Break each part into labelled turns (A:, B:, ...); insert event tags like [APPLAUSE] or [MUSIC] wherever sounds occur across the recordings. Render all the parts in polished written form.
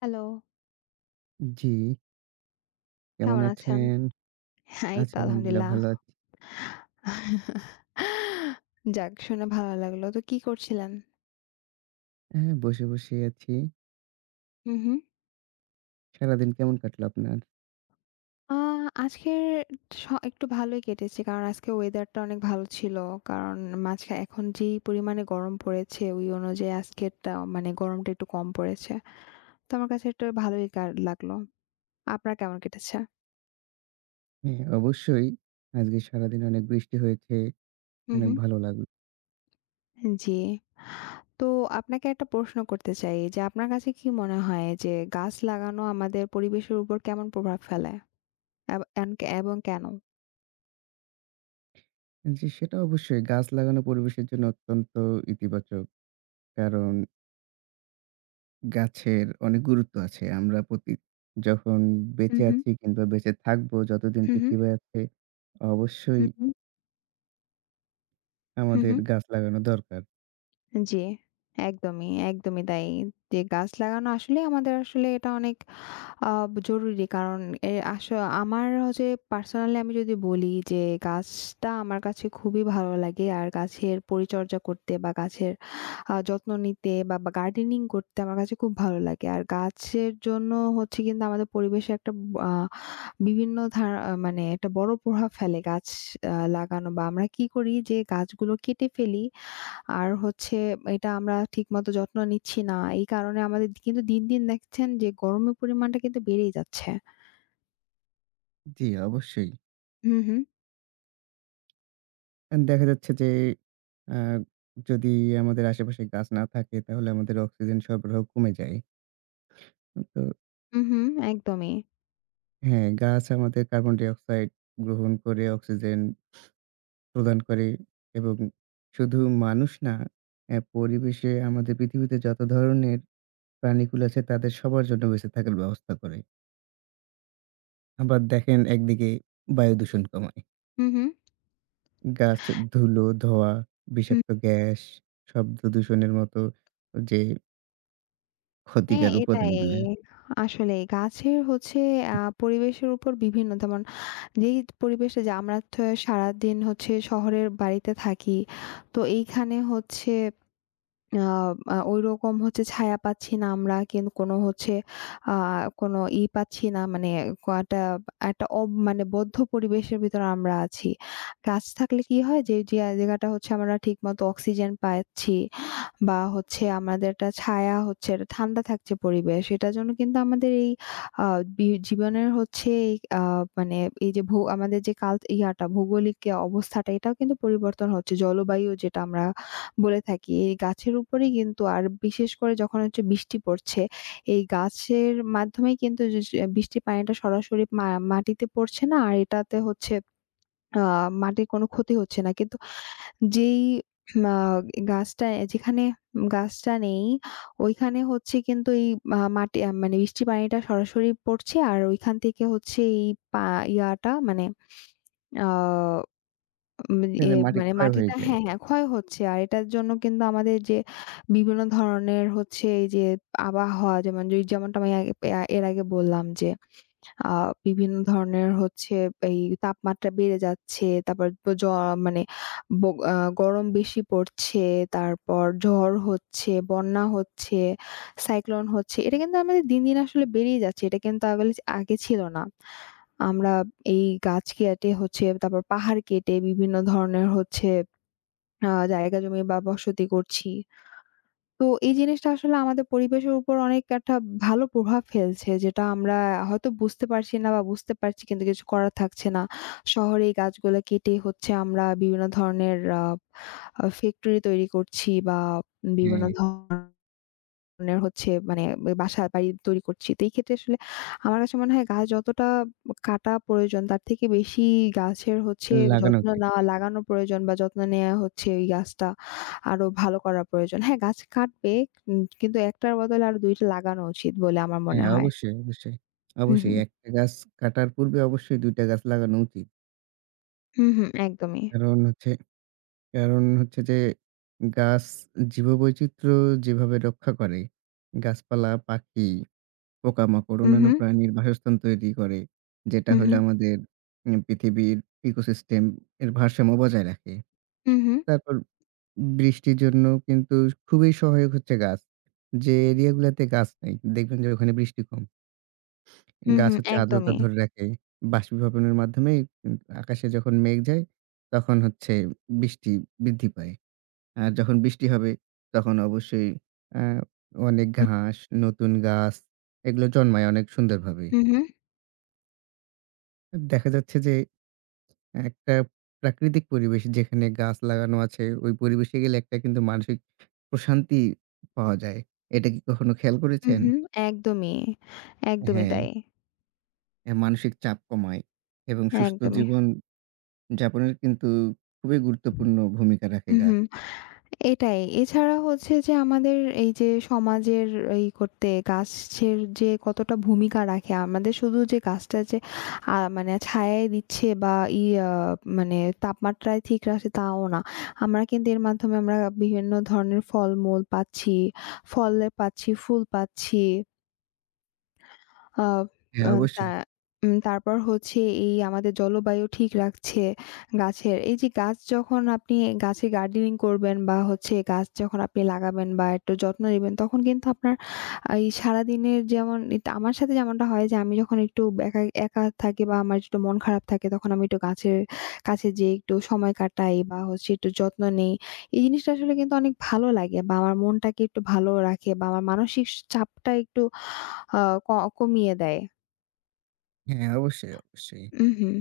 A: Hello,
B: জি, কেমন
A: কেমন আছেন?
B: আছেন?
A: হ্যাঁ, এই
B: আছি
A: তো
B: আলহামদুলিল্লাহ
A: আলহামদুলিল্লাহ।
B: ভালো আছি।
A: যাক শুনে ভালো লাগলো। তো কি করছিলেন?
B: হ্যাঁ, বসে আছি।
A: হুম, হুম।
B: সারাদিন কেমন কাটলো আপনার?
A: আ আজকের স একটু ভালোই কেটেছে। কারণ আজকে ওয়েদারটা অনেক ভালো ছিল। কারণ মাঝখানে এখন যেই পরিমাণে গরম পড়েছে ওই অনুযায়ী আজকেরটা মানে গরমটা একটু কম পড়েছে। তো আমার কাছে একটু ভালোই কার লাগলো। আপনার কেমন কেটেছে?
B: হ্যাঁ, অবশ্যই আজকে সারাদিন অনেক বৃষ্টি হয়েছে।
A: হুম,
B: অনেক
A: হুম।
B: ভালো লাগলো।
A: জি। তো আপনাকে একটা প্রশ্ন করতে চাই যে আপনার কাছে কি মনে হয় যে গাছ লাগানো আমাদের পরিবেশের উপর কেমন প্রভাব ফেলে? এব এন এবং কেন?
B: জি, সেটা অবশ্যই গাছ লাগানো পরিবেশের জন্য অত্যন্ত ইতিবাচক। কারণ গাছের অনেক গুরুত্ব আছে। আমরা প্রতি যখন
A: হু,
B: বেঁচে
A: হু,
B: আছি কিংবা বেঁচে থাকবো যতদিন
A: হু, হু,
B: পৃথিবী আছে,
A: হু,
B: অবশ্যই
A: হু, হু,
B: আমাদের
A: হু।
B: গাছ লাগানো দরকার।
A: জি, একদমই, একদমই তাই। যে গাছ লাগানো আসলে আমাদের আসলে এটা অনেক আ জরুরি কারণ এ আস আমার হচ্ছে পার্সোনালি আমি যদি বলি যে গাছটা আমার কাছে খুবই ভালো লাগে আর গাছের পরিচর্যা করতে বা গাছের যত্ন নিতে বা গার্ডেনিং করতে আমার কাছে খুব ভালো লাগে। আর গাছের জন্য হচ্ছে কিন্তু আমাদের পরিবেশে একটা আ বিভিন্ন ধা মানে একটা বড় প্রভাব ফেলে গাছ লাগানো বা আমরা কি করি যে গাছগুলো কেটে ফেলি। আর হচ্ছে এটা আমরা ঠিকমতো যত্ন নিচ্ছি না। এই কারণে আমাদের কিন্তু দিন, দিন দেখছেন যে গরমের পরিমাণটা কিন্তু বেড়েই যাচ্ছে।
B: জি, অবশ্যই।
A: হু, হু।
B: অ্যান্ড দেখা যাচ্ছে যে আ যদি আমাদের আশেপাশে গাছ না থাকে তাহলে আমাদের অক্সিজেন সরবরাহ কমে যায়। তো
A: হু, হু, একদমই।
B: হ্যাঁ, গাছ আমাদের কার্বন ডাই অক্সাইড গ্রহণ করে অক্সিজেন প্রদান করে এবং শুধু মানুষ না, পরিবেশে আমাদের পৃথিবীতে যত ধরনের প্রাণীকুল আছে তাদের সবার জন্য বেঁচে থাকার ব্যবস্থা করে। আবার দেখেন একদিকে বায়ু দূষণ কমায়।
A: হু, হু।
B: গাছ ধুলো, ধোঁয়া,
A: হুম।
B: বিষাক্ত গ্যাস, শব্দ দূষণের মতো যে
A: হ্যাঁ,
B: ক্ষতিকর
A: এটাই।
B: উপাদানগুলো
A: আসলে গাছের হচ্ছে আ পরিবেশের উপর বিভিন্ন যেমন যেই পরিবেশে যে আমরা সারাদিন হচ্ছে শহরের বাড়িতে থাকি। তো এইখানে হচ্ছে আ আ ঐরকম হচ্ছে ছায়া পাচ্ছি না আমরা। কিন্তু কোনো হচ্ছে আ কোনো ই পাচ্ছি না। মানে ক একটা একটা অব মানে বদ্ধ পরিবেশের ভিতরে আমরা আছি। গাছ থাকলে কি হয় যে যে জায়গাটা হচ্ছে আমরা ঠিকমতো অক্সিজেন পাচ্ছি বা হচ্ছে আমাদের একটা ছায়া হচ্ছে একটা ঠান্ডা থাকছে পরিবেশ। এটার জন্য কিন্তু আমাদের এই আ বি জীবনের হচ্ছে এই আ মানে এই যে আমাদের যে কাল ইয়াটা ভৌগোলিক অবস্থাটা এটাও কিন্তু পরিবর্তন হচ্ছে। জলবায়ু যেটা আমরা বলে থাকি। এই গাছের উপরেই কিন্তু আর বিশেষ করে যখন হচ্ছে বৃষ্টি পড়ছে, এই গাছের মাধ্যমেই কিন্তু যে সে বৃষ্টির পানিটা সরাসরি মাটিতে পড়ছে না। আর এটাতে হচ্ছে আ মাটির কোনো ক্ষতি হচ্ছে না। কিন্তু যেই আ গাছটা যেখানে গাছটা নেই ওইখানে হচ্ছে কিন্তু এই মাটি মানে বৃষ্টির পানিটা সরাসরি পড়ছে। আর ওইখান থেকে হচ্ছে এই পা ইয়াটা মানে আ উম এ
B: এদের মাটি
A: মানে
B: ক্ষয় হয়ে
A: মাটিটা
B: যায়।
A: হ্যাঁ, হ্যাঁ ক্ষয় হচ্ছে। আর এটার জন্য কিন্তু আমাদের যে বিভিন্ন ধরনের হচ্ছে এই যে আবহাওয়া যেমন যে যেমনটা আমি আগে এর আগে বললাম যে আ বিভিন্ন ধরনের হচ্ছে এই তাপমাত্রা বেড়ে যাচ্ছে। তারপর তো মানে ব আ গরম বেশি পড়ছে, তারপর ঝড় হচ্ছে, বন্যা হচ্ছে, সাইক্লোন হচ্ছে। এটা কিন্তু আমাদের দিন, দিন আসলে বেড়েই যাচ্ছে। এটা কিন্তু আগে ছিল না। আমরা এই গাছ কেটে হচ্ছে তারপর পাহাড় কেটে বিভিন্ন ধরনের হচ্ছে আ জায়গা জমি বা বসতি করছি। তো এই জিনিসটা আসলে আমাদের পরিবেশের উপর অনেক একটা ভালো প্রভাব ফেলছে যেটা আমরা হয়তো বুঝতে পারছি না বা বুঝতে পারছি কিন্তু কিছু করার থাকছে না। শহরে এই গাছগুলো কেটে হচ্ছে আমরা বিভিন্ন ধরনের আ আ ফ্যাক্টরি তৈরি করছি বা বিভিন্ন
B: হ্যাঁ,
A: ধরনের ধরনের হচ্ছে মানে বাসা বাড়ি তৈরি করছি। তো এই ক্ষেত্রে আসলে আমার কাছে মনে হয় গাছ যতটা কাটা প্রয়োজন তার থেকে বেশি গাছের হচ্ছে
B: লাগানো
A: যত্ন
B: উচিত।
A: নেওয়া, লাগানো প্রয়োজন বা যত্ন নেয়া হচ্ছে ওই গাছটা আরো ভালো করা প্রয়োজন। হ্যাঁ, গাছ কাটবে কিন্তু একটার বদলে আরো ২ টা লাগানো উচিত বলে আমার মনে
B: হ্যাঁ,
A: হয়।
B: অবশ্যই, অবশ্যই,
A: হুম,
B: অবশ্যই।
A: হুম।
B: একটা গাছ কাটার পূর্বে অবশ্যই ২ টা গাছ লাগানো উচিত।
A: হুম, হুম, একদমই।
B: কারণ হচ্ছে কারণ হচ্ছে যে গাছ জীববৈচিত্র্য যেভাবে রক্ষা করে, গাছপালা, পাখি, পোকামাকড়,
A: হুম,
B: অন্যান্য
A: হুম,
B: প্রাণীর বাসস্থান তৈরি করে, যেটা
A: হুম,
B: হইলো
A: হুম,
B: আমাদের পৃথিবীর ইকোসিস্টেম এর ভারসাম্য বজায় রাখে।
A: হুম, হুম,
B: তারপর বৃষ্টির জন্য কিন্তু খুবই সহায়ক হচ্ছে গাছ। যে এরিয়া গুলাতে গাছ নাই, দেখবেন যে ওখানে বৃষ্টি কম।
A: হুম,
B: গাছ
A: হুম,
B: হচ্ছে আর্দ্রতা
A: একদমই।
B: ধরে রাখে। বাষ্পীভবনের মাধ্যমেই উম আকাশে যখন মেঘ যায়, তখন হচ্ছে বৃষ্টি বৃদ্ধি পায়। আর যখন বৃষ্টি হবে, তখন অবশ্যই আ অনেক
A: হুম,
B: ঘাস, নতুন গাছ এগুলো জন্মায় অনেক সুন্দরভাবে।
A: হুম, হুম,
B: দেখা যাচ্ছে যে একটা প্রাকৃতিক পরিবেশ যেখানে গাছ লাগানো আছে, ওই পরিবেশে গেলে একটা কিন্তু মানসিক প্রশান্তি পাওয়া যায়। এটা কি কখনো খেয়াল
A: হুম,
B: করেছেন?
A: হুম, একদমই, একদমই
B: হ্যাঁ,
A: তাই।
B: মানসিক চাপ কমায় এবং সুস্থ
A: একদমই।
B: জীবন যাপনের কিন্তু খুবই গুরুত্বপূর্ণ ভূমিকা রাখে
A: হুম,
B: গাছ।
A: হুম। এটাই। এছাড়া হচ্ছে যে আমাদের এই যে সমাজের এই করতে গাছের যে কতটা ভূমিকা রাখে আমাদের শুধু যে গাছটা যে মানে ছায়াই দিচ্ছে বা ই আ মানে তাপমাত্রায় ঠিক রাখছে তাও না। আমরা কিন্তু এর মাধ্যমে আমরা বিভিন্ন ধরনের ফলমূল পাচ্ছি, ফলে পাচ্ছি, ফুল পাচ্ছি। আ
B: হ্যাঁ,
A: আ তা
B: অবশ্যই।
A: উম তারপর হচ্ছে এই আমাদের জলবায়ু ঠিক রাখছে গাছের। এই যে গাছ যখন আপনি গাছে গার্ডেনিং করবেন বা হচ্ছে গাছ যখন আপনি লাগাবেন বা একটু যত্ন নিবেন তখন কিন্তু আপনার এই সারাদিনের যেমন এটা আমার সাথে যেমনটা হয় যে আমি যখন একটু একা, একা থাকি বা আমার একটু মন খারাপ থাকে তখন আমি একটু গাছের কাছে যেয়ে একটু সময় কাটাই বা হচ্ছে একটু যত্ন নেই। এই জিনিসটা আসলে কিন্তু অনেক ভালো লাগে বা আমার মনটাকে একটু ভালো রাখে বা আমার মানসিক চাপটা একটু আ ক কমিয়ে দেয়।
B: হ্যাঁ, অবশ্যই।
A: উম হুম।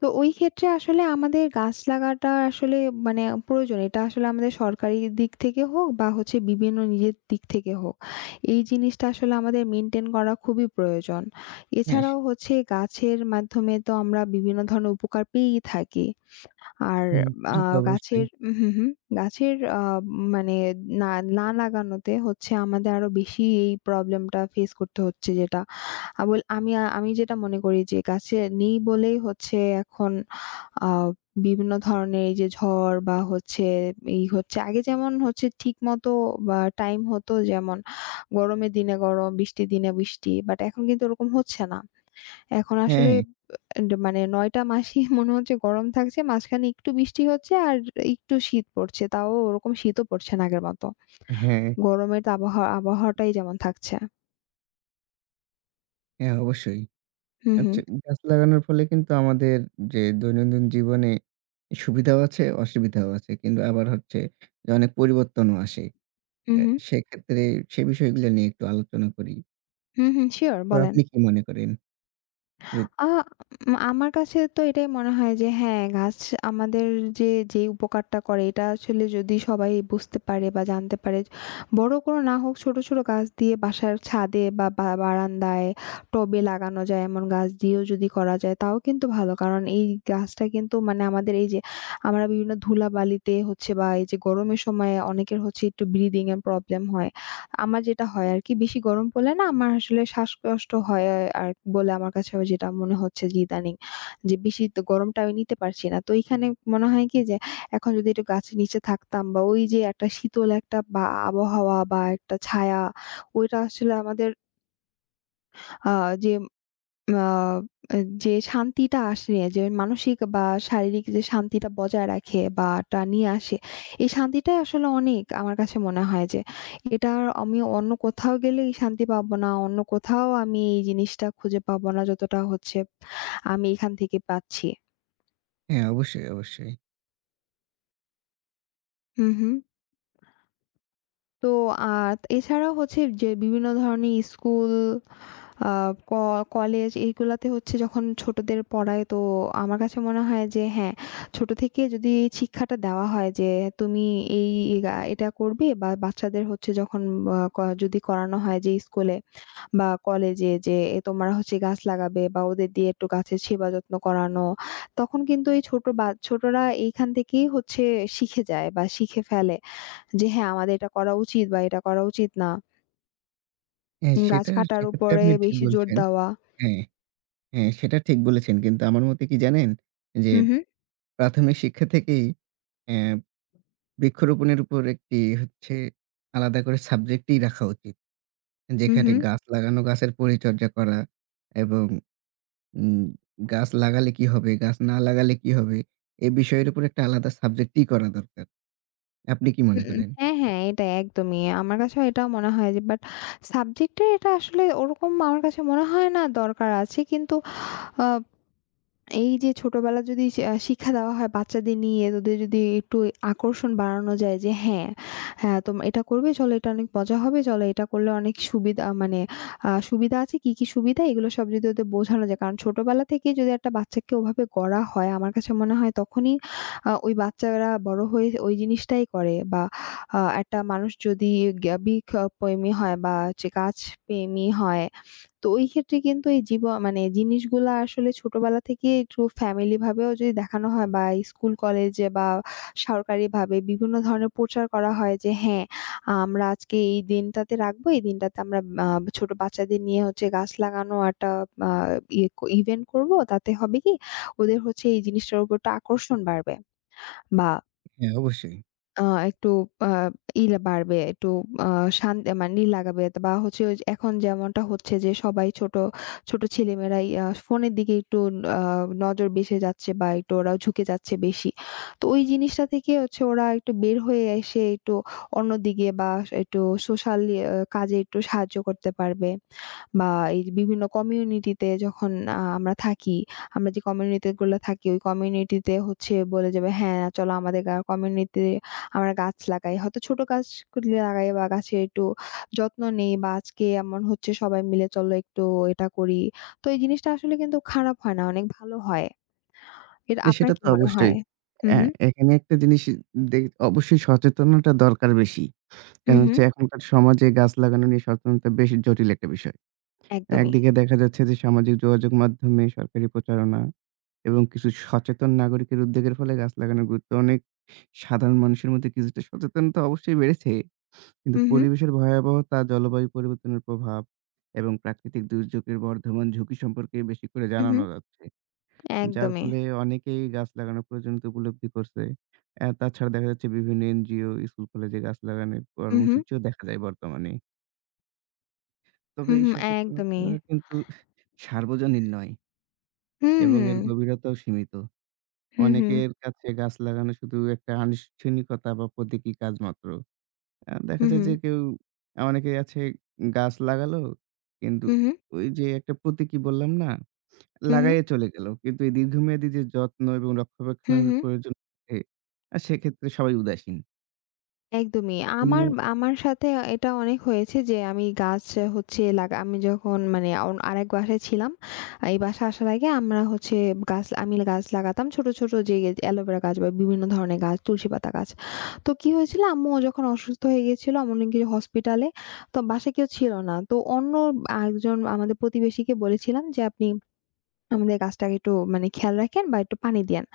A: তো ওই ক্ষেত্রে আসলে আমাদের গাছ লাগাটা আসলে মানে প্রয়োজন। এটা আসলে আমাদের সরকারি দিক থেকে হোক বা হচ্ছে বিভিন্ন নিজের দিক থেকে হোক। এই জিনিসটা আসলে আমাদের মেইনটেইন করা খুবই প্রয়োজন।
B: হ্যাঁ,
A: এছাড়াও হচ্ছে গাছের মাধ্যমে তো আমরা বিভিন্ন ধরনের উপকার পেয়েই থাকি। আর
B: হুম,
A: আ
B: সেটা তো অবশ্যই।
A: গাছের উম, হুম, হুম। গাছের মানে না, না লাগানোতে হচ্ছে আমাদের আরো বেশি এই প্রবলেমটা ফেস করতে হচ্ছে যেটা আবল আমি আমি যেটা মনে করি যে গাছে নেই বলেই হচ্ছে এখন আ বিভিন্ন ধরনের এই যে ঝড় বা হচ্ছে এই হচ্ছে আগে যেমন হচ্ছে ঠিকমতো বা টাইম হতো যেমন গরমের দিনে গরম, বৃষ্টির দিনে বৃষ্টি। বাট এখন কিন্তু ওরকম হচ্ছে না। এখন আসলে
B: হ্যাঁ,
A: এন্ড মানে ৯ টা মাসই [LAUGHS] মনে হচ্ছে গরম থাকছে। মাঝখানে একটু বৃষ্টি হচ্ছে আর একটু শীত পড়ছে। তাও ওরকম শীতও পড়ছে না আগের মতো।
B: হ্যাঁ,
A: গরমের তো আবহাওয়াটাই যেমন থাকছে।
B: হ্যাঁ, অবশ্যই।
A: হু, হু।
B: আচ্ছা, গাছ লাগানোর ফলে কিন্তু আমাদের যে দৈনন্দিন জীবনে সুবিধাও আছে, অসুবিধাও আছে। কিন্তু আবার হচ্ছে যে অনেক পরিবর্তনও আসে।
A: হু, হু।
B: সেক্ষেত্রে সে বিষয়গুলো নিয়ে একটু আলোচনা করি।
A: হু, হু। সিউর
B: তো
A: বলেন।
B: আপনি কি মনে করেন? যে
A: আ উম আমার কাছে তো এটাই মনে হয় যে হ্যাঁ, গাছ আমাদের যে, যে উপকারটা করে এটা আসলে যদি সবাই বুঝতে পারে বা জানতে পারে, বড় কোনো না হোক ছোট, ছোট গাছ দিয়ে বাসার ছাদে বা বা বারান্দায় টবে লাগানো যায় এমন গাছ দিয়েও যদি করা যায় তাও কিন্তু ভালো। কারণ এই গাছটা কিন্তু মানে আমাদের এই যে আমরা বিভিন্ন ধুলাবালিতে হচ্ছে বা এই যে গরমের সময় অনেকের হচ্ছে একটু ব্রিদিং এর প্রবলেম হয়। আমার যেটা হয় আরকি বেশি গরম পড়লে না আমার আসলে শ্বাসকষ্ট হয় আর বলে আমার কাছে যেটা মনে হচ্ছে যে ইদানিং যে বেশি তো গরমটা আমি নিতে পারছি না। তো এইখানে মনে হয় কি যে এখন যদি একটু গাছের নিচে থাকতাম বা ওই যে একটা শীতল একটা বা আবহাওয়া বা একটা ছায়া ওইটা আসলে আমাদের আ যে আ যে শান্তিটা আসে যে মানসিক বা শারীরিক যে শান্তিটা বজায় রাখে বা টা নিয়ে আসে, এই শান্তিটাই আসলে অনেক আমার কাছে মনে হয় যে এটা আর আমি অন্য কোথাও গেলে এই শান্তি পাবো না। অন্য কোথাও আমি এই জিনিসটা খুঁজে পাবো না যতটা হচ্ছে আমি এখান থেকে পাচ্ছি।
B: হ্যাঁ, অবশ্যই।
A: হু, হু। তো আর এছাড়াও হচ্ছে যে বিভিন্ন ধরনের স্কুল আ ক কলেজ এইগুলাতে হচ্ছে যখন ছোটদের পড়ায় তো আমার কাছে মনে হয় যে হ্যাঁ, ছোট থেকে যদি এই শিক্ষাটা দেওয়া হয় যে তুমি এই এটা করবে বা বাচ্চাদের হচ্ছে যখন আ ক যদি করানো হয় যে স্কুলে বা কলেজে যে তোমরা হচ্ছে গাছ লাগাবে বা ওদের দিয়ে একটু গাছের সেবা যত্ন করানো। তখন কিন্তু এই ছোট বা ছোটরা এইখান থেকেই হচ্ছে শিখে যায় বা শিখে ফেলে যে হ্যাঁ, আমাদের এটা করা উচিত বা এটা করা উচিত না।
B: হ্যাঁ,
A: গাছ
B: সেটা
A: কাটার
B: সেক্ষেত্রে
A: উপরে
B: আপনি ঠিক
A: বেশি জোর
B: বলছেন।
A: দেওয়া।
B: হ্যাঁ। হ্যাঁ, সেটা ঠিক বলেছেন। কিন্তু আমার মতে কি জানেন? যে
A: হু, হু।
B: প্রাথমিক শিক্ষা থেকেই অ্যা বৃক্ষরোপণের উপর একটি হচ্ছে আলাদা করে সাবজেক্টই রাখা উচিত।
A: হুম,
B: যেখানে
A: হুম।
B: গাছ লাগানো, গাছের পরিচর্যা করা এবং উম গাছ লাগালে কি হবে, গাছ না লাগালে কি হবে? এ বিষয়ের উপর একটা আলাদা সাবজেক্টই করা দরকার। আপনি কি মনে করেন?
A: হ্যাঁ, হ্যাঁ, এটা একদমই। আমার কাছেও এটা মনে হয় যে বাট সাবজেক্টের এটা আসলে ওরকম আমার কাছে মনে হয় না দরকার আছে। কিন্তু আ এই যে ছোটবেলায় যদি শি আ শিক্ষা দেওয়া হয় বাচ্চাদের নিয়ে ওদের যদি একটু আকর্ষণ বাড়ানো যায় যে হ্যাঁ, তোম এটা করবে, চলো এটা অনেক মজা হবে, চলো এটা করলে অনেক সুবিধা মানে সুবিধা আছে, কি, কি সুবিধা এগুলো সব যদি ওদের বোঝানো যায়। কারণ ছোটবেলা থেকেই যদি একটা বাচ্চাকে ওভাবে গড়া হয় আমার কাছে মনে হয় তখনই ওই বাচ্চারা বড় হয়ে ওই জিনিসটাই করে বা একটা মানুষ যদি জ্ঞাবিক আহ, প্রেমী হয় বা হচ্ছে কাজ প্রেমী হয় তো ওই ক্ষেত্রে কিন্তু এই জীব মানে জিনিসগুলা আসলে ছোটবেলা থেকেই একটু ফ্যামিলি ভাবেও যদি দেখানো হয় বা স্কুল কলেজে বা সরকারিভাবে বিভিন্ন ধরনের প্রচার করা হয় যে হ্যাঁ, আমরা আজকে এই দিনটাতে রাখবো। এই দিনটাতে আমরা আ ছোট বাচ্চাদের নিয়ে হচ্ছে গাছ লাগানো একটা আ ইয়ে ইভেন্ট করব। তাতে হবে কি ওদের হচ্ছে এই জিনিসটার উপর একটা আকর্ষণ বাড়বে বা
B: হ্যাঁ, অবশ্যই।
A: আ একটু আ ই বাড়বে, একটু আ শান মানে ই লাগাবে বা হচ্ছে ওই যে এখন যেমনটা হচ্ছে যে সবাই ছোট, ছোট ছেলেমেয়েরাই ফোনের দিকে একটু আ নজর বেশি যাচ্ছে বা একটু ওরাও ঝুঁকে যাচ্ছে বেশি। তো ওই জিনিসটা থেকে হচ্ছে ওরা একটু বের হয়ে এসে একটু অন্যদিকে বা একটু সোশ্যাল কাজে একটু সাহায্য করতে পারবে। বা এই যে বিভিন্ন কমিউনিটিতে যখন আমরা থাকি, আমরা যে কমিউনিটিগুলো থাকি ওই কমিউনিটিতে হচ্ছে বলে যাবে, "হ্যাঁ, চলো আমাদের কমিউনিটিতে আমরা গাছ লাগাই।" হয়তো ছোট গাছ গুলি লাগাই বা গাছের একটু যত্ন নেই বা আজকে এমন হচ্ছে সবাই মিলে চলো একটু এটা করি। তো এই জিনিসটা আসলে কিন্তু খারাপ হয় না, অনেক ভালো হয়। এটা
B: না
A: আপনার
B: সেটা
A: কি
B: তো
A: মনে
B: অবশ্যই।
A: হয়? হু,
B: অ্যা
A: হু,
B: এখানে একটা জিনিস দে অবশ্যই সচেতনতা দরকার বেশি।
A: হু,
B: কারণ
A: হু,
B: হচ্ছে এখনকার সমাজে গাছ লাগানো নিয়ে সচেতনতা বেশ জটিল একটা বিষয়।
A: একদমই।
B: একদিকে দেখা যাচ্ছে যে সামাজিক যোগাযোগ মাধ্যমে সরকারি প্রচারণা এবং কিছু সচেতন নাগরিকের উদ্যোগের ফলে গাছ লাগানোর গুরুত্ব অনেক সাধারণ মানুষের মধ্যে কিছুটা সচেতনতা অবশ্যই বেড়েছে। কিন্তু
A: হু, হু,
B: পরিবেশের ভয়াবহতা, জলবায়ু পরিবর্তনের প্রভাব এবং প্রাকৃতিক দুর্যোগের বর্ধমান ঝুঁকি সম্পর্কে বেশি করে
A: হু, হু,
B: জানানো যাচ্ছে। যার
A: একদমই।
B: ফলে অনেকেই গাছ লাগানোর প্রয়োজনীয়তা উপলব্ধি করছে। তাছাড়া দেখা যাচ্ছে বিভিন্ন এনজিও, স্কুল, কলেজে গাছ লাগানোর
A: হু, হু,
B: কর্মসূচিও দেখা যায় বর্তমানে। তবে
A: হু,
B: এই
A: হু,
B: সচেতনতা
A: একদমই।
B: কিন্তু সার্বজনীন নয়
A: হু,
B: এবং
A: হু,
B: এর গভীরতাও সীমিত।
A: হু, হু,
B: অনেকের কাছে গাছ লাগানো শুধু একটা আনুষ্ঠানিকতা বা প্রতীকী কাজ মাত্র। দেখা যায়
A: হু,
B: যে কেউ আ অনেকে আছে গাছ লাগালো কিন্তু
A: হু, হু।
B: ওই যে একটা প্রতীকী বললাম না?
A: হুম, হুম।
B: লাগাইয়া চলে গেল। কিন্তু এই দীর্ঘমেয়াদী যে যত্ন এবং
A: হুম,
B: রক্ষণাবেক্ষণের
A: হুম।
B: প্রয়োজন থাকে, সেক্ষেত্রে সবাই উদাসীন।
A: একদমই।
B: জন্য
A: আমার আমার সাথে এটা অনেক হয়েছে যে আমি গাছ হচ্ছে আমি যখন মানে আরেক বাসায় ছিলাম। এই বাসায় আসার আগে আমরা হচ্ছে আমি গাছ লাগাতাম ছোট, ছোট যে অ্যালোভেরা গাছ বা বিভিন্ন ধরনের গাছ, তুলসী পাতা গাছ। তো কি হয়েছিল আম্মু যখন অসুস্থ হয়ে গিয়েছিল আম্মু নাকি হসপিটালে। তো বাসায় কেউ ছিল না। তো অন্য আরেকজন আমাদের প্রতিবেশীকে বলেছিলাম যে, "আপনি আমাদের গাছটাকে একটু মানে খেয়াল রাখেন বা একটু পানি দিয়েন।"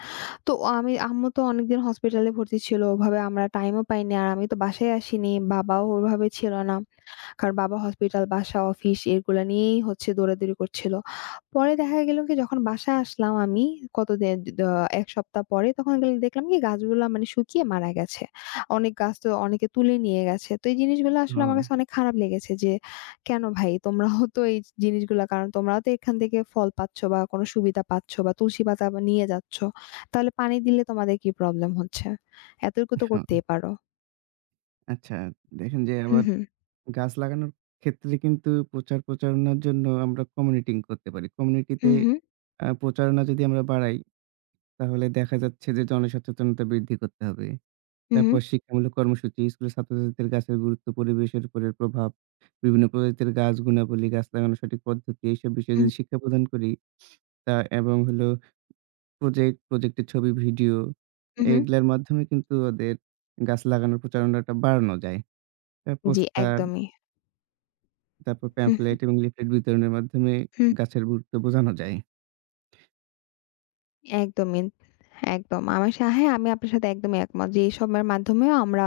A: তো আম্মু তো অনেকদিন হসপিটালে ভর্তি ছিল। ওভাবে আমরা টাইমও পাইনি। আর আমি তো বাসায় আসিনি। বাবাও ওভাবে ছিল না। কারণ বাবা হসপিটাল, বাসা, অফিস এগুলা নিয়েই হচ্ছে দৌড়াদৌড়ি করছিল। পরে দেখা গেল কি যখন বাসায় আসলাম আমি কতদিন দ ১ সপ্তাহ পরে তখন গেল দেখলাম কি গাছগুলা মানে শুকিয়ে মারা গেছে। অনেক গাছ তো অনেকে তুলে নিয়ে গেছে। তো এই জিনিসগুলো
B: হ
A: আসলে আমার কাছে অনেক খারাপ লেগেছে যে, "কেন ভাই তোমরাও তো এই জিনিসগুলা কারণ তোমরাও তো এখান থেকে ফল পাচ্ছ বা কোনো সুবিধা পাচ্ছ বা তুলসী পাতা বা নিয়ে যাচ্ছ। তাহলে পানি দিলে তোমাদের কি প্রবলেম হচ্ছে? এতটুকু তো
B: হ্যাঁ,
A: করতেই পারো।"
B: আচ্ছা দেখেন যে
A: হু,
B: আবার
A: হু।
B: গাছ লাগানোর ক্ষেত্রে কিন্তু প্রচারণার জন্য আমরা কমিউনিটিং করতে পারি।
A: হু,
B: কমিউনিটিতে
A: হু।
B: প্রচারণা যদি আমরা বাড়াই, তাহলে দেখা যাচ্ছে যে জনসচেতনতা বৃদ্ধি করতে হবে।
A: হু, হু।
B: তারপর শিক্ষামূলক কর্মসূচি, স্কুলের ছাত্রছাত্রীদের গাছের গুরুত্ব, পরিবেশের উপরের প্রভাব, বিভিন্ন প্রজাতির গাছ গুণাবলী, গাছ লাগানোর সঠিক পদ্ধতি, এইসব বিষয়ে যদি শিক্ষা প্রদান করি, তা এবং হলো প্রজেক্টের ছবি, ভিডিও
A: হু, হু।
B: এগুলার মাধ্যমে কিন্তু ওদের গাছ লাগানোর প্রচারণাটা বাড়ানো যায়। তার
A: জি,
B: পোস্টার
A: একদমই।
B: তারপর প্যামফ্লেট
A: হু,
B: এবং লিফলেট বিতরণের মাধ্যমে
A: হু।
B: গাছের গুরুত্ব বোঝানো যায়।
A: একদমই, একদম। আমার সা হ্যাঁ, আমি আপনার সাথে একদমই একমত যে এসবের মাধ্যমেও আমরা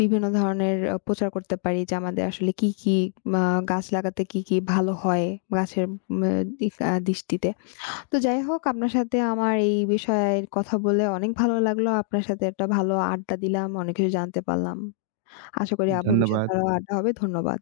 A: বিভিন্ন ধরনের প্রচার করতে পারি যে আমাদের আসলে কি, কি আ গাছ লাগাতে কি, কি ভালো হয় গাছের মে দিক দৃষ্টিতে। তো যাই হোক আপনার সাথে আমার এই বিষয়ে কথা বলে অনেক ভালো লাগলো। আপনার সাথে একটা ভালো আড্ডা দিলাম। অনেক কিছু জানতে পারলাম। আশা করি ভবিষ্যতে
B: ধন্যবাদ।
A: আরো আড্ডা হবে। ধন্যবাদ।